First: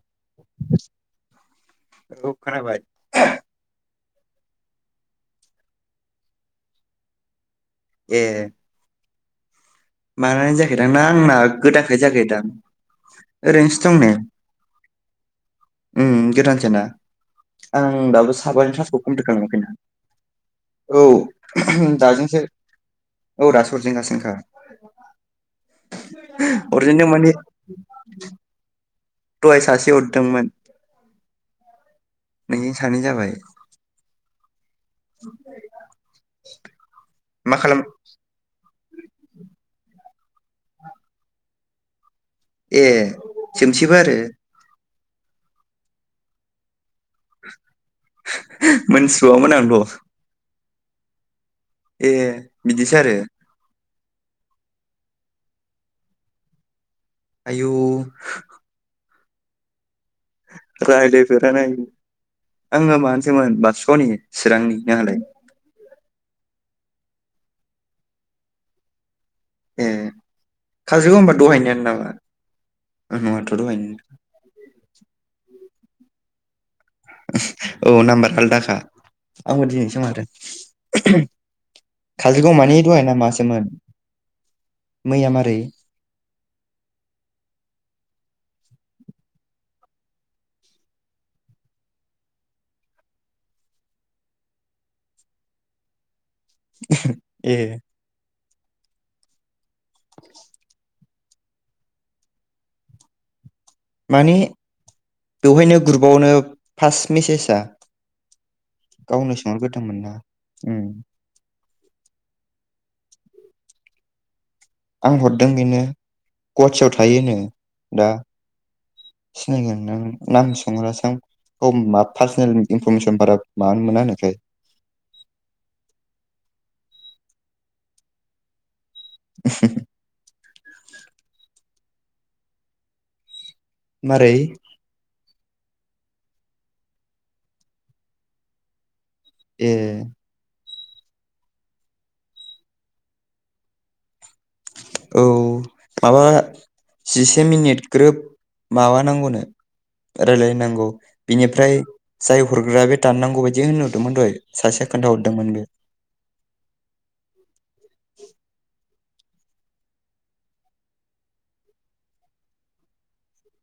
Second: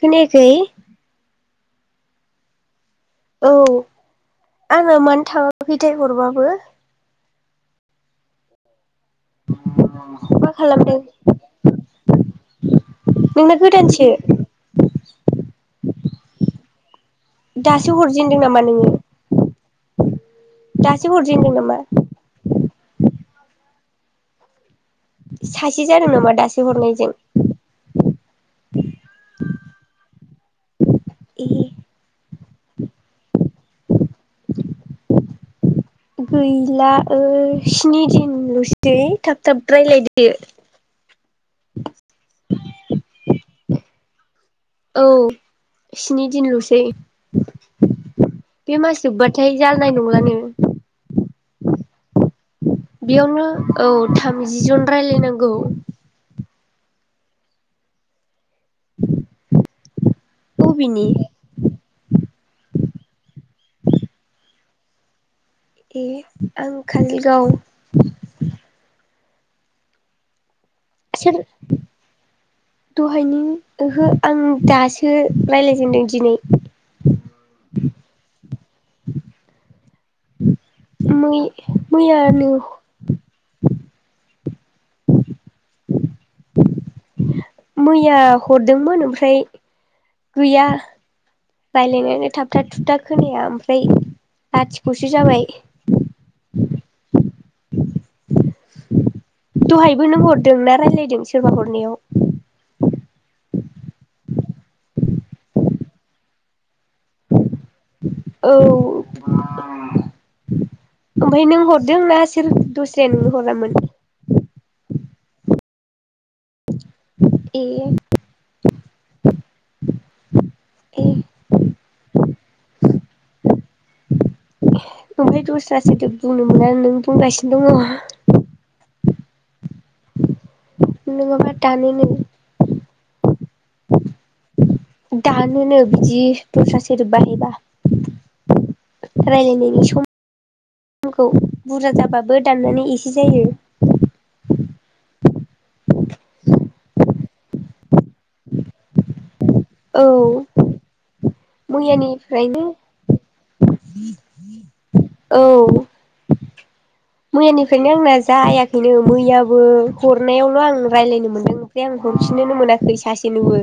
खोनायाखै? औ खोनाबाय। औ आंना मानो थाङाखैथाय हरबाबो। ए मा मानानै जायाखैदां खालामदों ना आंना गोदानखाय जायाखैदां नोंना ओरैनोसो दं गोदानसो नै उम गोदानसो ना। दासो आं दाबो हरजेनदों नामा साबानि नोङो थास्कखौ कमप्लिट खालामाखैनो दासो हरजेनदों नामा औ दाजोंसो औ दा हरजेनगासिनोखा। [inaudible] सासे जादों नामा दासो हरजेनदों हरनायजों? माने दहाय सासे हर दोंमोन ए नोंजों सानै जाबाय। [inaudible] गैला। ओ मा खालाम स्नि दिन ल' सै थाब थाब रायलायदो। ए जोमसैबो आरो औ स्नि दिनल'सै। बे मास मोनथिबावामोन जोबबाथाय जानाय आंथ' नंलानो। ए बिदिसो आरो बेयावनो औ। थामजि जन रायलायनांगौ। आयौ। बबेनि रायलायफेरानो आयु आङो माबानिसोमोन बासुगावनि चिरांनि। नोंहालाय? ए आं कालिगाव ए काजलगाव होनबा सोर दहायनियानो नामा दहायनि नङाथ' दहायनि ओहो आं दासो रायलायदों दिनै दिनै औ नाम्बार आलदाखा आंबो दिनैसो मै [inaudible] मैयानो काजिरगाव मानि दहायना मासोमोन मैया मारै मैया हरदोंमोन ओमफ्राय गैया रायलायनायानो थाबथाब थुबथा खोनाया ओमफ्राय लाथिखसो जाबाय ए दहायबो नों हरदों ना राय्लायदों सोरबा हरनायाव माने बेवहायनो ग्रुपावनो फार्स्ट मेसेजआ औ गावनो सोंहरग्रोदोंमोन ना उम ओमफ्राय नों हरदों ना सोर दस्राया नोंनो हरामोन आं हरदों बेनो गुवहााटियाव थायो ए दा सिनायगोन नों नाम ए सोंहरासै आं पार्सनेल इनफरमेसन बारा मानो मोना होनोथाय ओमफ्राय दस्रासोदोब बुंनो मोना नों बुंगासिनो दंङ [inaudible] नंङाबा दानोनो मारै दानोनो बिदि दस्रा सोदोब बाहायबा ए रायलायनायनि सम दामखौ बुरजा जाबाबो दाननानै एसे जायो औ माबा जिसे मिनिट ग्रोब माबानांगौनो औ रायलायनांगौ बिनिफ्राय जाय मैयानिफ्रायनो हरग्रा बे दाननांगौ बायदि होनहरदोंमोन दहाय सासे औ खोन्थाहरदोंमोन बे मैयानिफ्रायनो आंना जायाखैनो मैयाबो हरनायावल आं रायलायनो मोनदों ओमफ्राय आं हरफिननोनो मोनाखै सासेनोबो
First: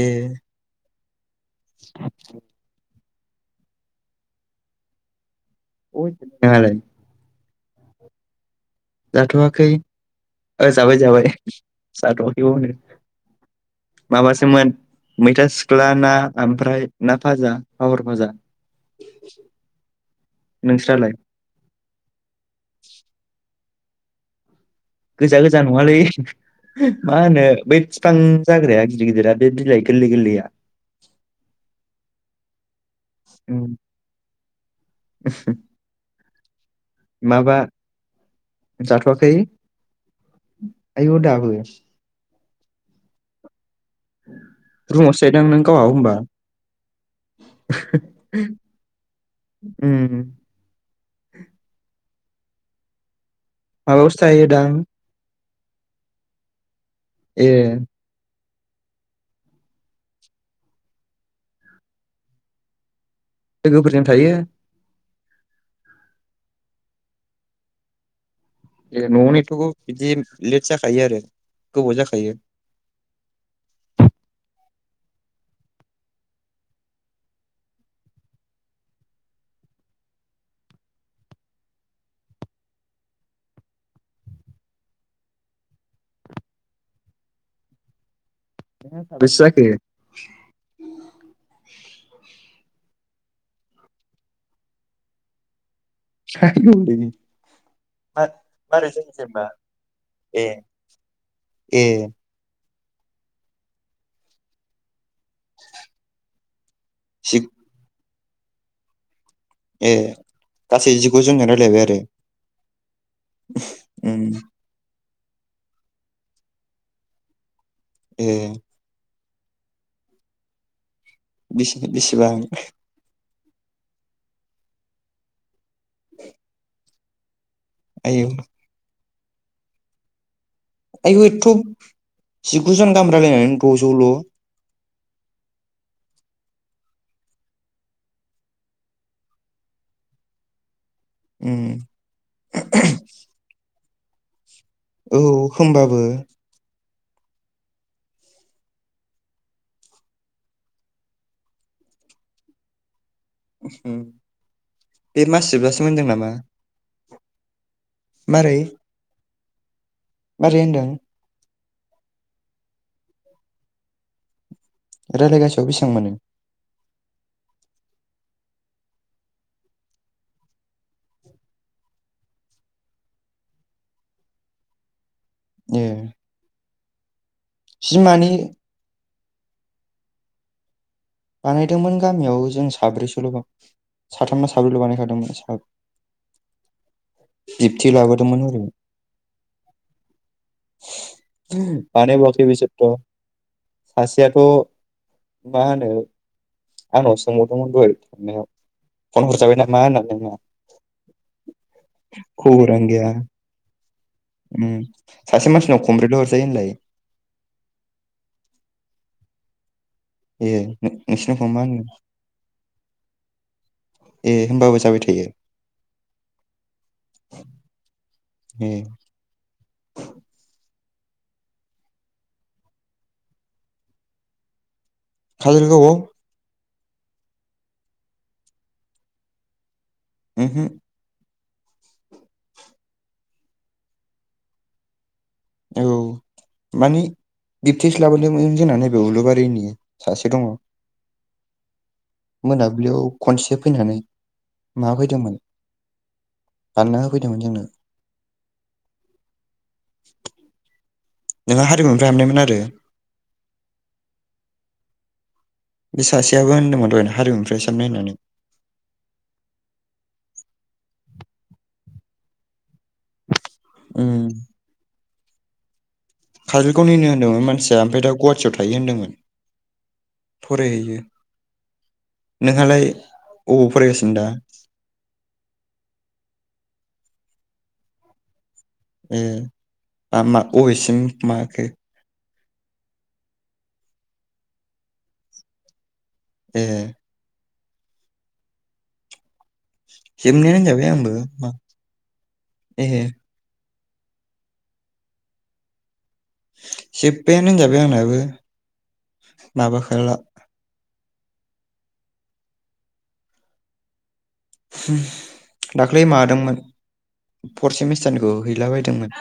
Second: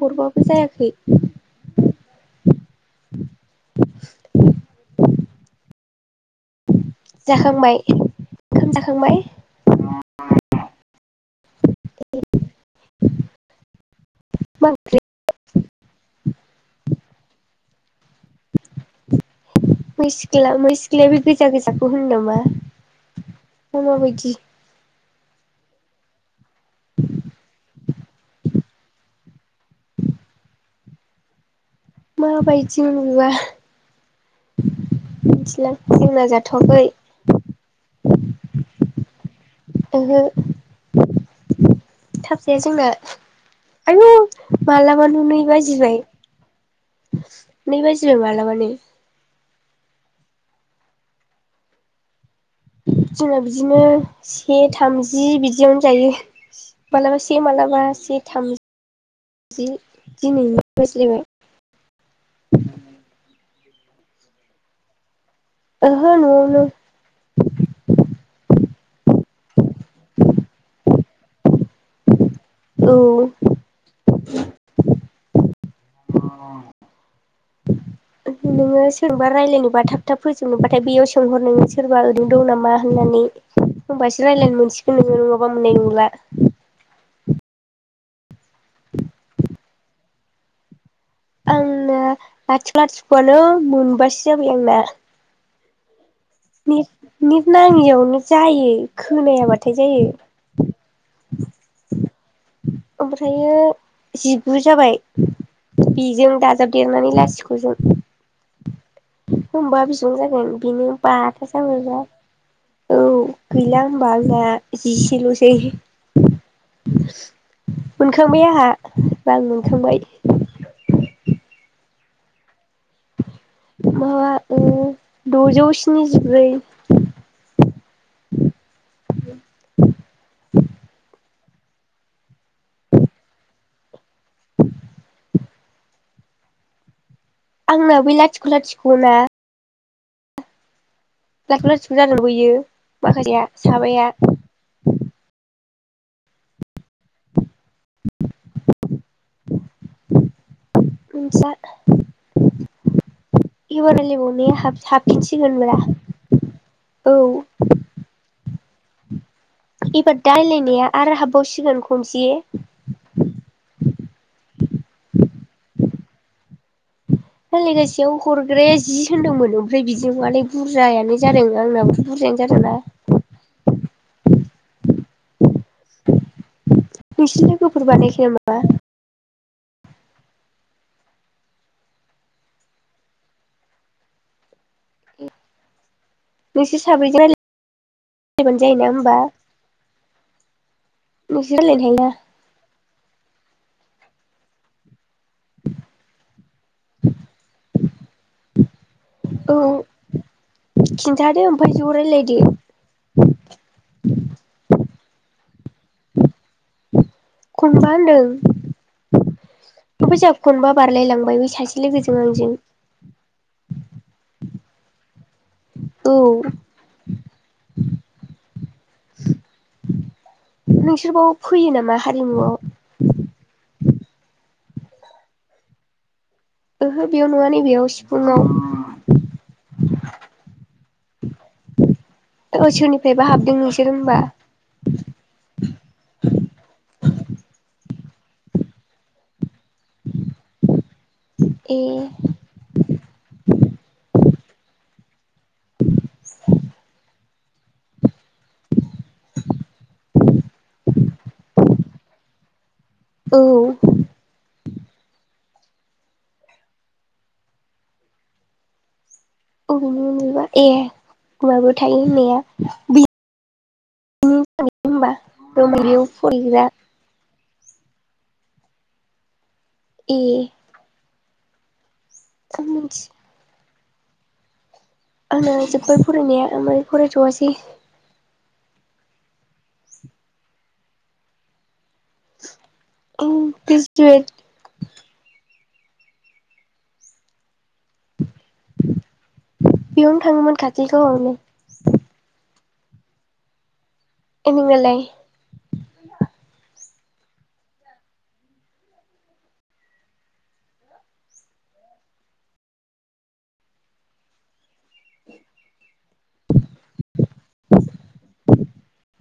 ए हरबाबो जायाखै [inaudible] [inaudible] [inaudible] जाखांबाय ओंखाम जाखांबाय जाथआखै ओ जाबाय जाबाय [inaudible] मा माबासोमोन मैथा सिख्ला ना ओमफ्राय ना फाजा पाफर फाजा मैं सिख्ला मै नोंस्रालाय सिख्लाया बे गोजा गोजाखौ होनो नामा। मा माबायदि। गोजा गोजा नङालै मा होनो बै बिफां जाग्राया गिदिर गिदिरा बे बिलाइ गोरलै गोरलैया। माबायदि नुवा उम मिथिला जेंना जाथ। थगै। जााथवाखै। ओहो आयुव दाबो। से जोंना आयु रुमावसो मालाबानो नै थायोदां नों गावहा बाजिबाय होमबा नै बाजिबाय मालाबानो। उम। जोंना बिदिनो माबायावसो से थायोदां थामजि बिदि जियावनो जायो। मालाबा से ए मालाबा से थाम [inaudible] लोगोफोरजों थायो। ओहो नयावनो। ए न'यावनो एथ' गो बिदि लेट जाखायो आरो गोबाव जाखायो। औ। नोङो सोरजोंबा रायलायनोबा थाब थाब फोजोबनोबाथाय बैयाव सोंहर नोङो सोरबा ओरैनो दं नामा होननानै होमबासो रायज्लायनो मोनसिगोन नोङो नङाबा मोननाय नंला। बेसे जाखो। आं ना [inaudible] नो मोनबासे जाबाय आंना। जाखो नि निट नाङियावनो जायो मारै जों जेनेबा खोनायाबाथाय ए जायो। ए ओमफ्रायो जिगु जाबाय। बिजों दा। देरनानै जि लाथिख' जों। [unintelligible] औ गैला होमबा ए गासै जिगुजोनजों रायलायबाय आरो उम आंना जि। लसै। ए मोनखांबाय आंहा। रां मोनखांबाय बेसे बेसेबां। माबा ओ दजौ। स्निजिब्रै। आयौ। [unintelligible] आयौ एथ' जिगुजन गाहाम रायलायनानै द'जौल' [unintelligible] आंना बै लाथिख' लाथिख' ना उम [unintelligible] माखासेया साबाया औ होमबाबो [unintelligible] [unintelligible] इबार उम रायलायबावनाय बे मास हाबफिनसिगोनब्रा जोबजासिम होनदों नामा औ मारै? इबार दा मारै होनदों रायलायनाया आरो हाबावसि? दिनावनो खनसे रायलायगासेयाव बेसेबां मोनो? रायलायगासेयाव हरग्राया जि होनदोंमोन ओमफ्राय बिदिहालाय बुरजायानो जादों आंनाबोथ' बुरजायानो जादों ना ए नोंसोरनि लोगोफोर बानायाखै बिमानि नामा? बानायदोंमोन गामियाव जों साब्रैसल' साथामना साब्रैल' बानायखादोंमोन नोंसोर साब्रैजों जिबथि लाबोदोंमोन आरो रायलायबानो जायोना होमबा नोंसोर रायजलायनो हायोना माने बावाखै बिसोरथ' सासेयाथ' मा हानो आंनाव सोंहरदोंमोन दहाय बेनाव फन औ हरजाबाय नामा होननानै नङा खिन्थादो ओमफ्राय ज' रायलायदो खबरानो गैया उम सासे मानसिनाव कमब्रैल' हरजायो होनलाय खनबा होनदों [unintelligible] ओमफ्राय जोंहा‌ ए खनबा बारलाय लांबाय नोंसिनाव बै मा सासे होनो लोगोजों आंजों। ए होमबाबो जाबाय थायो। ए नोंसोरबाव फैयो नामा हारिमुआव‌? खाजलगावाव? ओहो बेयाव नुवा नै बेयाव सिफुुंयाव। उहो औ सोरनिफायबा हाबदों नोंसोर होनबा? औ माने बिबथैसो लाबोदोंमोन जोंना नैबे उलुबारिनि सासे दङ'। ए मोनाबलियाव। खनसे फैनानै माबा फैदोंमोन। बानायना होफैदोंमोन जोंनो। नोंहा हारिमुनिफ्राय हाबनायमोन आरो औ बे सासेयाबो होनदोंमोन दहायनो हारिमुनिफ्राय साननाय होननानै अबेनिमोन बेबा ए माबायाव थायो होननाया बि उम होमबा [unintelligible] काजलगावनिनो होन्दोंमोन माने मानसिया ओमफाय दा गुवाहाटियाव थायो होन्दोंमोन ए फरै होयो आं नोंहालाय मिथि आबाव फरायगासिनो दा आंना जोब्बाय फरायनाया मोने फरायथवासै ए मा मा अबेसिम माखो आं ग्रेजुवेट ए बेयावनो जोबनायानो थाङोमोन होनजाबाय आंबो काजलगावआवनो मा ए [unintelligible] जोब्बायानो होनजाबाय आंनाबो माबाखाला [unintelligible] दा दाख्लै मादोंमोन फर्थ सेमिस्टारनिखौ हैलाबायदोंमोन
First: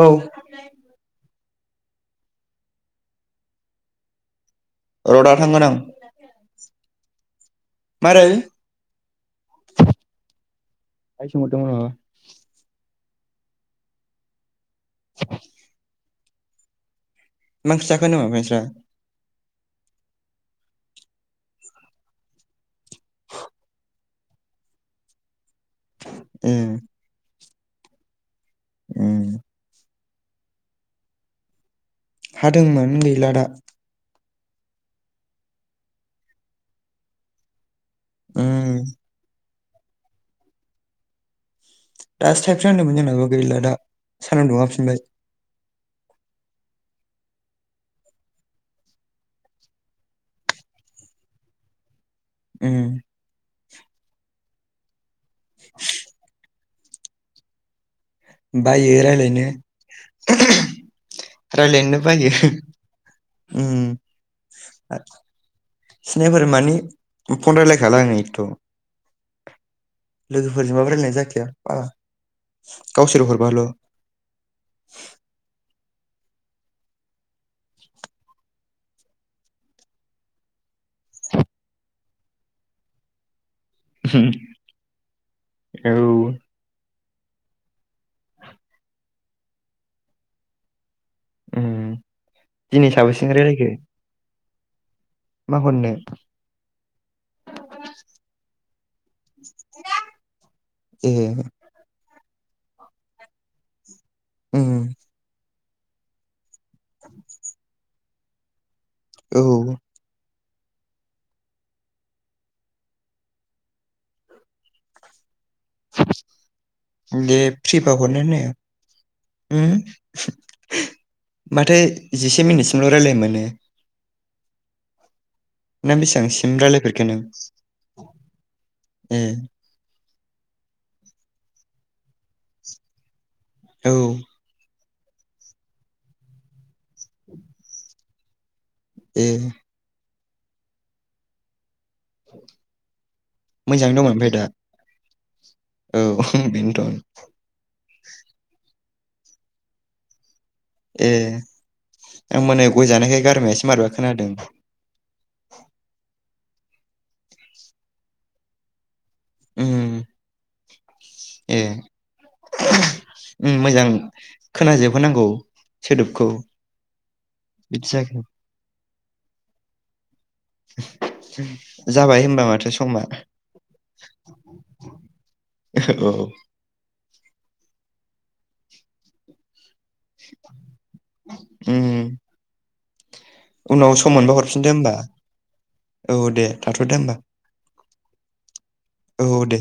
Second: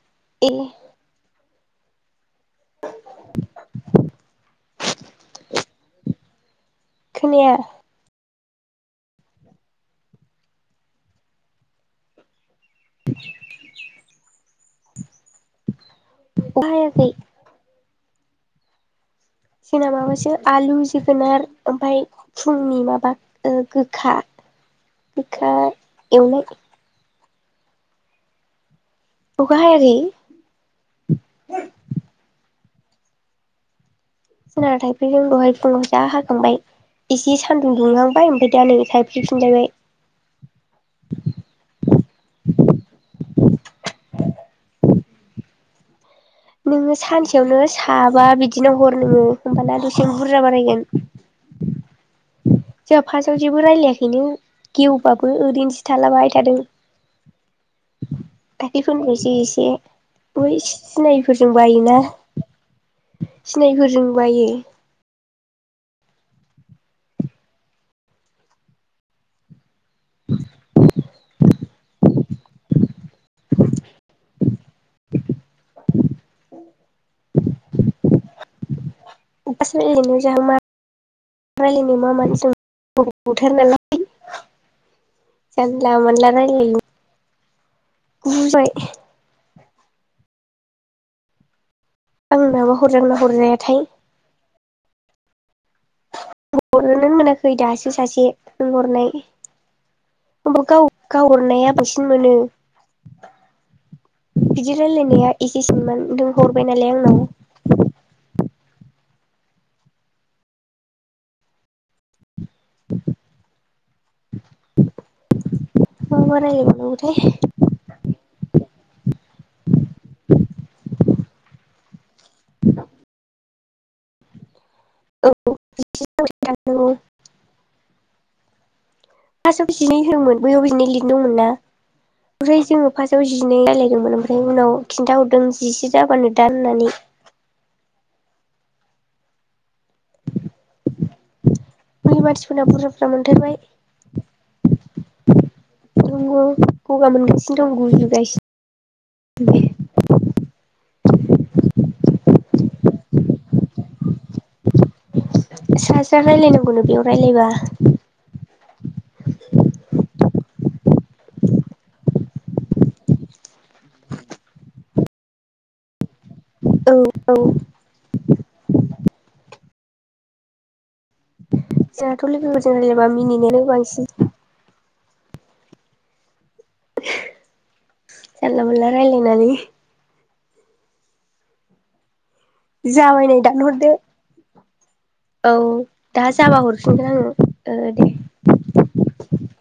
औ ए रडा थांगोन आं खोनाया मारै आय सोंहरदों रं [unintelligible] [unintelligible] बायाखै मा ओंख्रि जाखो होन्दोंमोन नोंसरा जोंना माबासो आलु जोगोनार ओमफ्राय फुंनि माबा ओ गोखा गोखा एवनाय नोंस्रा ए उम अखा हायाखै [inaudible] हादोंमोन गैला दा जोंना थाइफ्रिदों दहाय फुङाव जा हाखांबाय इसे सान दुंहांबाय उम ओमफ्राय दा नै थायफ्रि फिनलायबाय [inaudible] दासो थायफ्रि हांदोंमोन जोंनाबो गैला दा सानदुं दुखांफिनबाय नोङो सानसेयावनो साबा बिदिनो हर नोङो होमबाना दसे बुरजा बारायगोन उम जोंहा फार्स्टआव जेबो रायलायाखै नो गिउ अबाबो ओरैनोसो थालाबाय थादों। [inaudible] बायो [unintelligible] एसे रायलायनो एसे बै सिनायफोरजों बायोना रायलायनोनो बायो उम सिनायिफोरजों बायो। सिनायिफोर माने फन रायलायखाला आङो एथ' लोगोफोरजोंबो रायलायनाय जाखाया बारा गावसोर हरबाल'। [inaudible] [unintelligible] थार नालाय जानला मोनला रायलायो। बुजाय उम आंनाबा दिनै हरजागोन ना साबेसेजों रायलायखो हरजायाथाय। मा हरनो? हरनोनो मोनाखै दासो सासे नोंहरनाय गाव ए गावहरनाया बांसिन मोनो। उम बिदि रायलायनाया एसे सिनमोन नों हर हरबाय नालाय आंनाव औ [inaudible] मा मा रायलायबावनांगौथाय दे फ्रिबा हरनो होननाया ओम माथो जिसे मिनिट सिमल' रायलायनो मोनो। औ नों बेसेबां सिम रायलाय साननांगौ फेरखो नों? ए [unintelligible] मोन बयाव बिनो लिरदोंमोन ना ओमफ्राय जो फा दाव जिनै औ रायालायदोमोन ओमफ्राय उनाव खिन्थाहरदों जिसे जाबानो दान होननानै। ए मानसिफोरना बुर्जा बुर्जा मोनथारबाय। मोजाङै दं ओमफ्राय दा औ दङ बेनोथ' गगा मोनगासिनो दं गुजुगासिनो दे ए आं मोनायाव गय जानायखाय गारमायासो मारैबा खोनादों। सासेया रायलायनो मोनाब्लियाव रायलायबा उम ए मोजां खोनाजोबहोनांगौ सोदोबखौ। औ औ बिदि जागोन [inaudible] जाबाय जोंहाथ' होनबा माथो लोगोफोरजों समा रायलायबा मिनिनायानो बांसिन [unintelligible] औ जानला मोनला रायलायनानै उम जाबाय नै दानहरदो फिनदो होमबा औ औ दा दे जाबा थाथ'दो हरफिनगोन होमबा आङो दे औ दे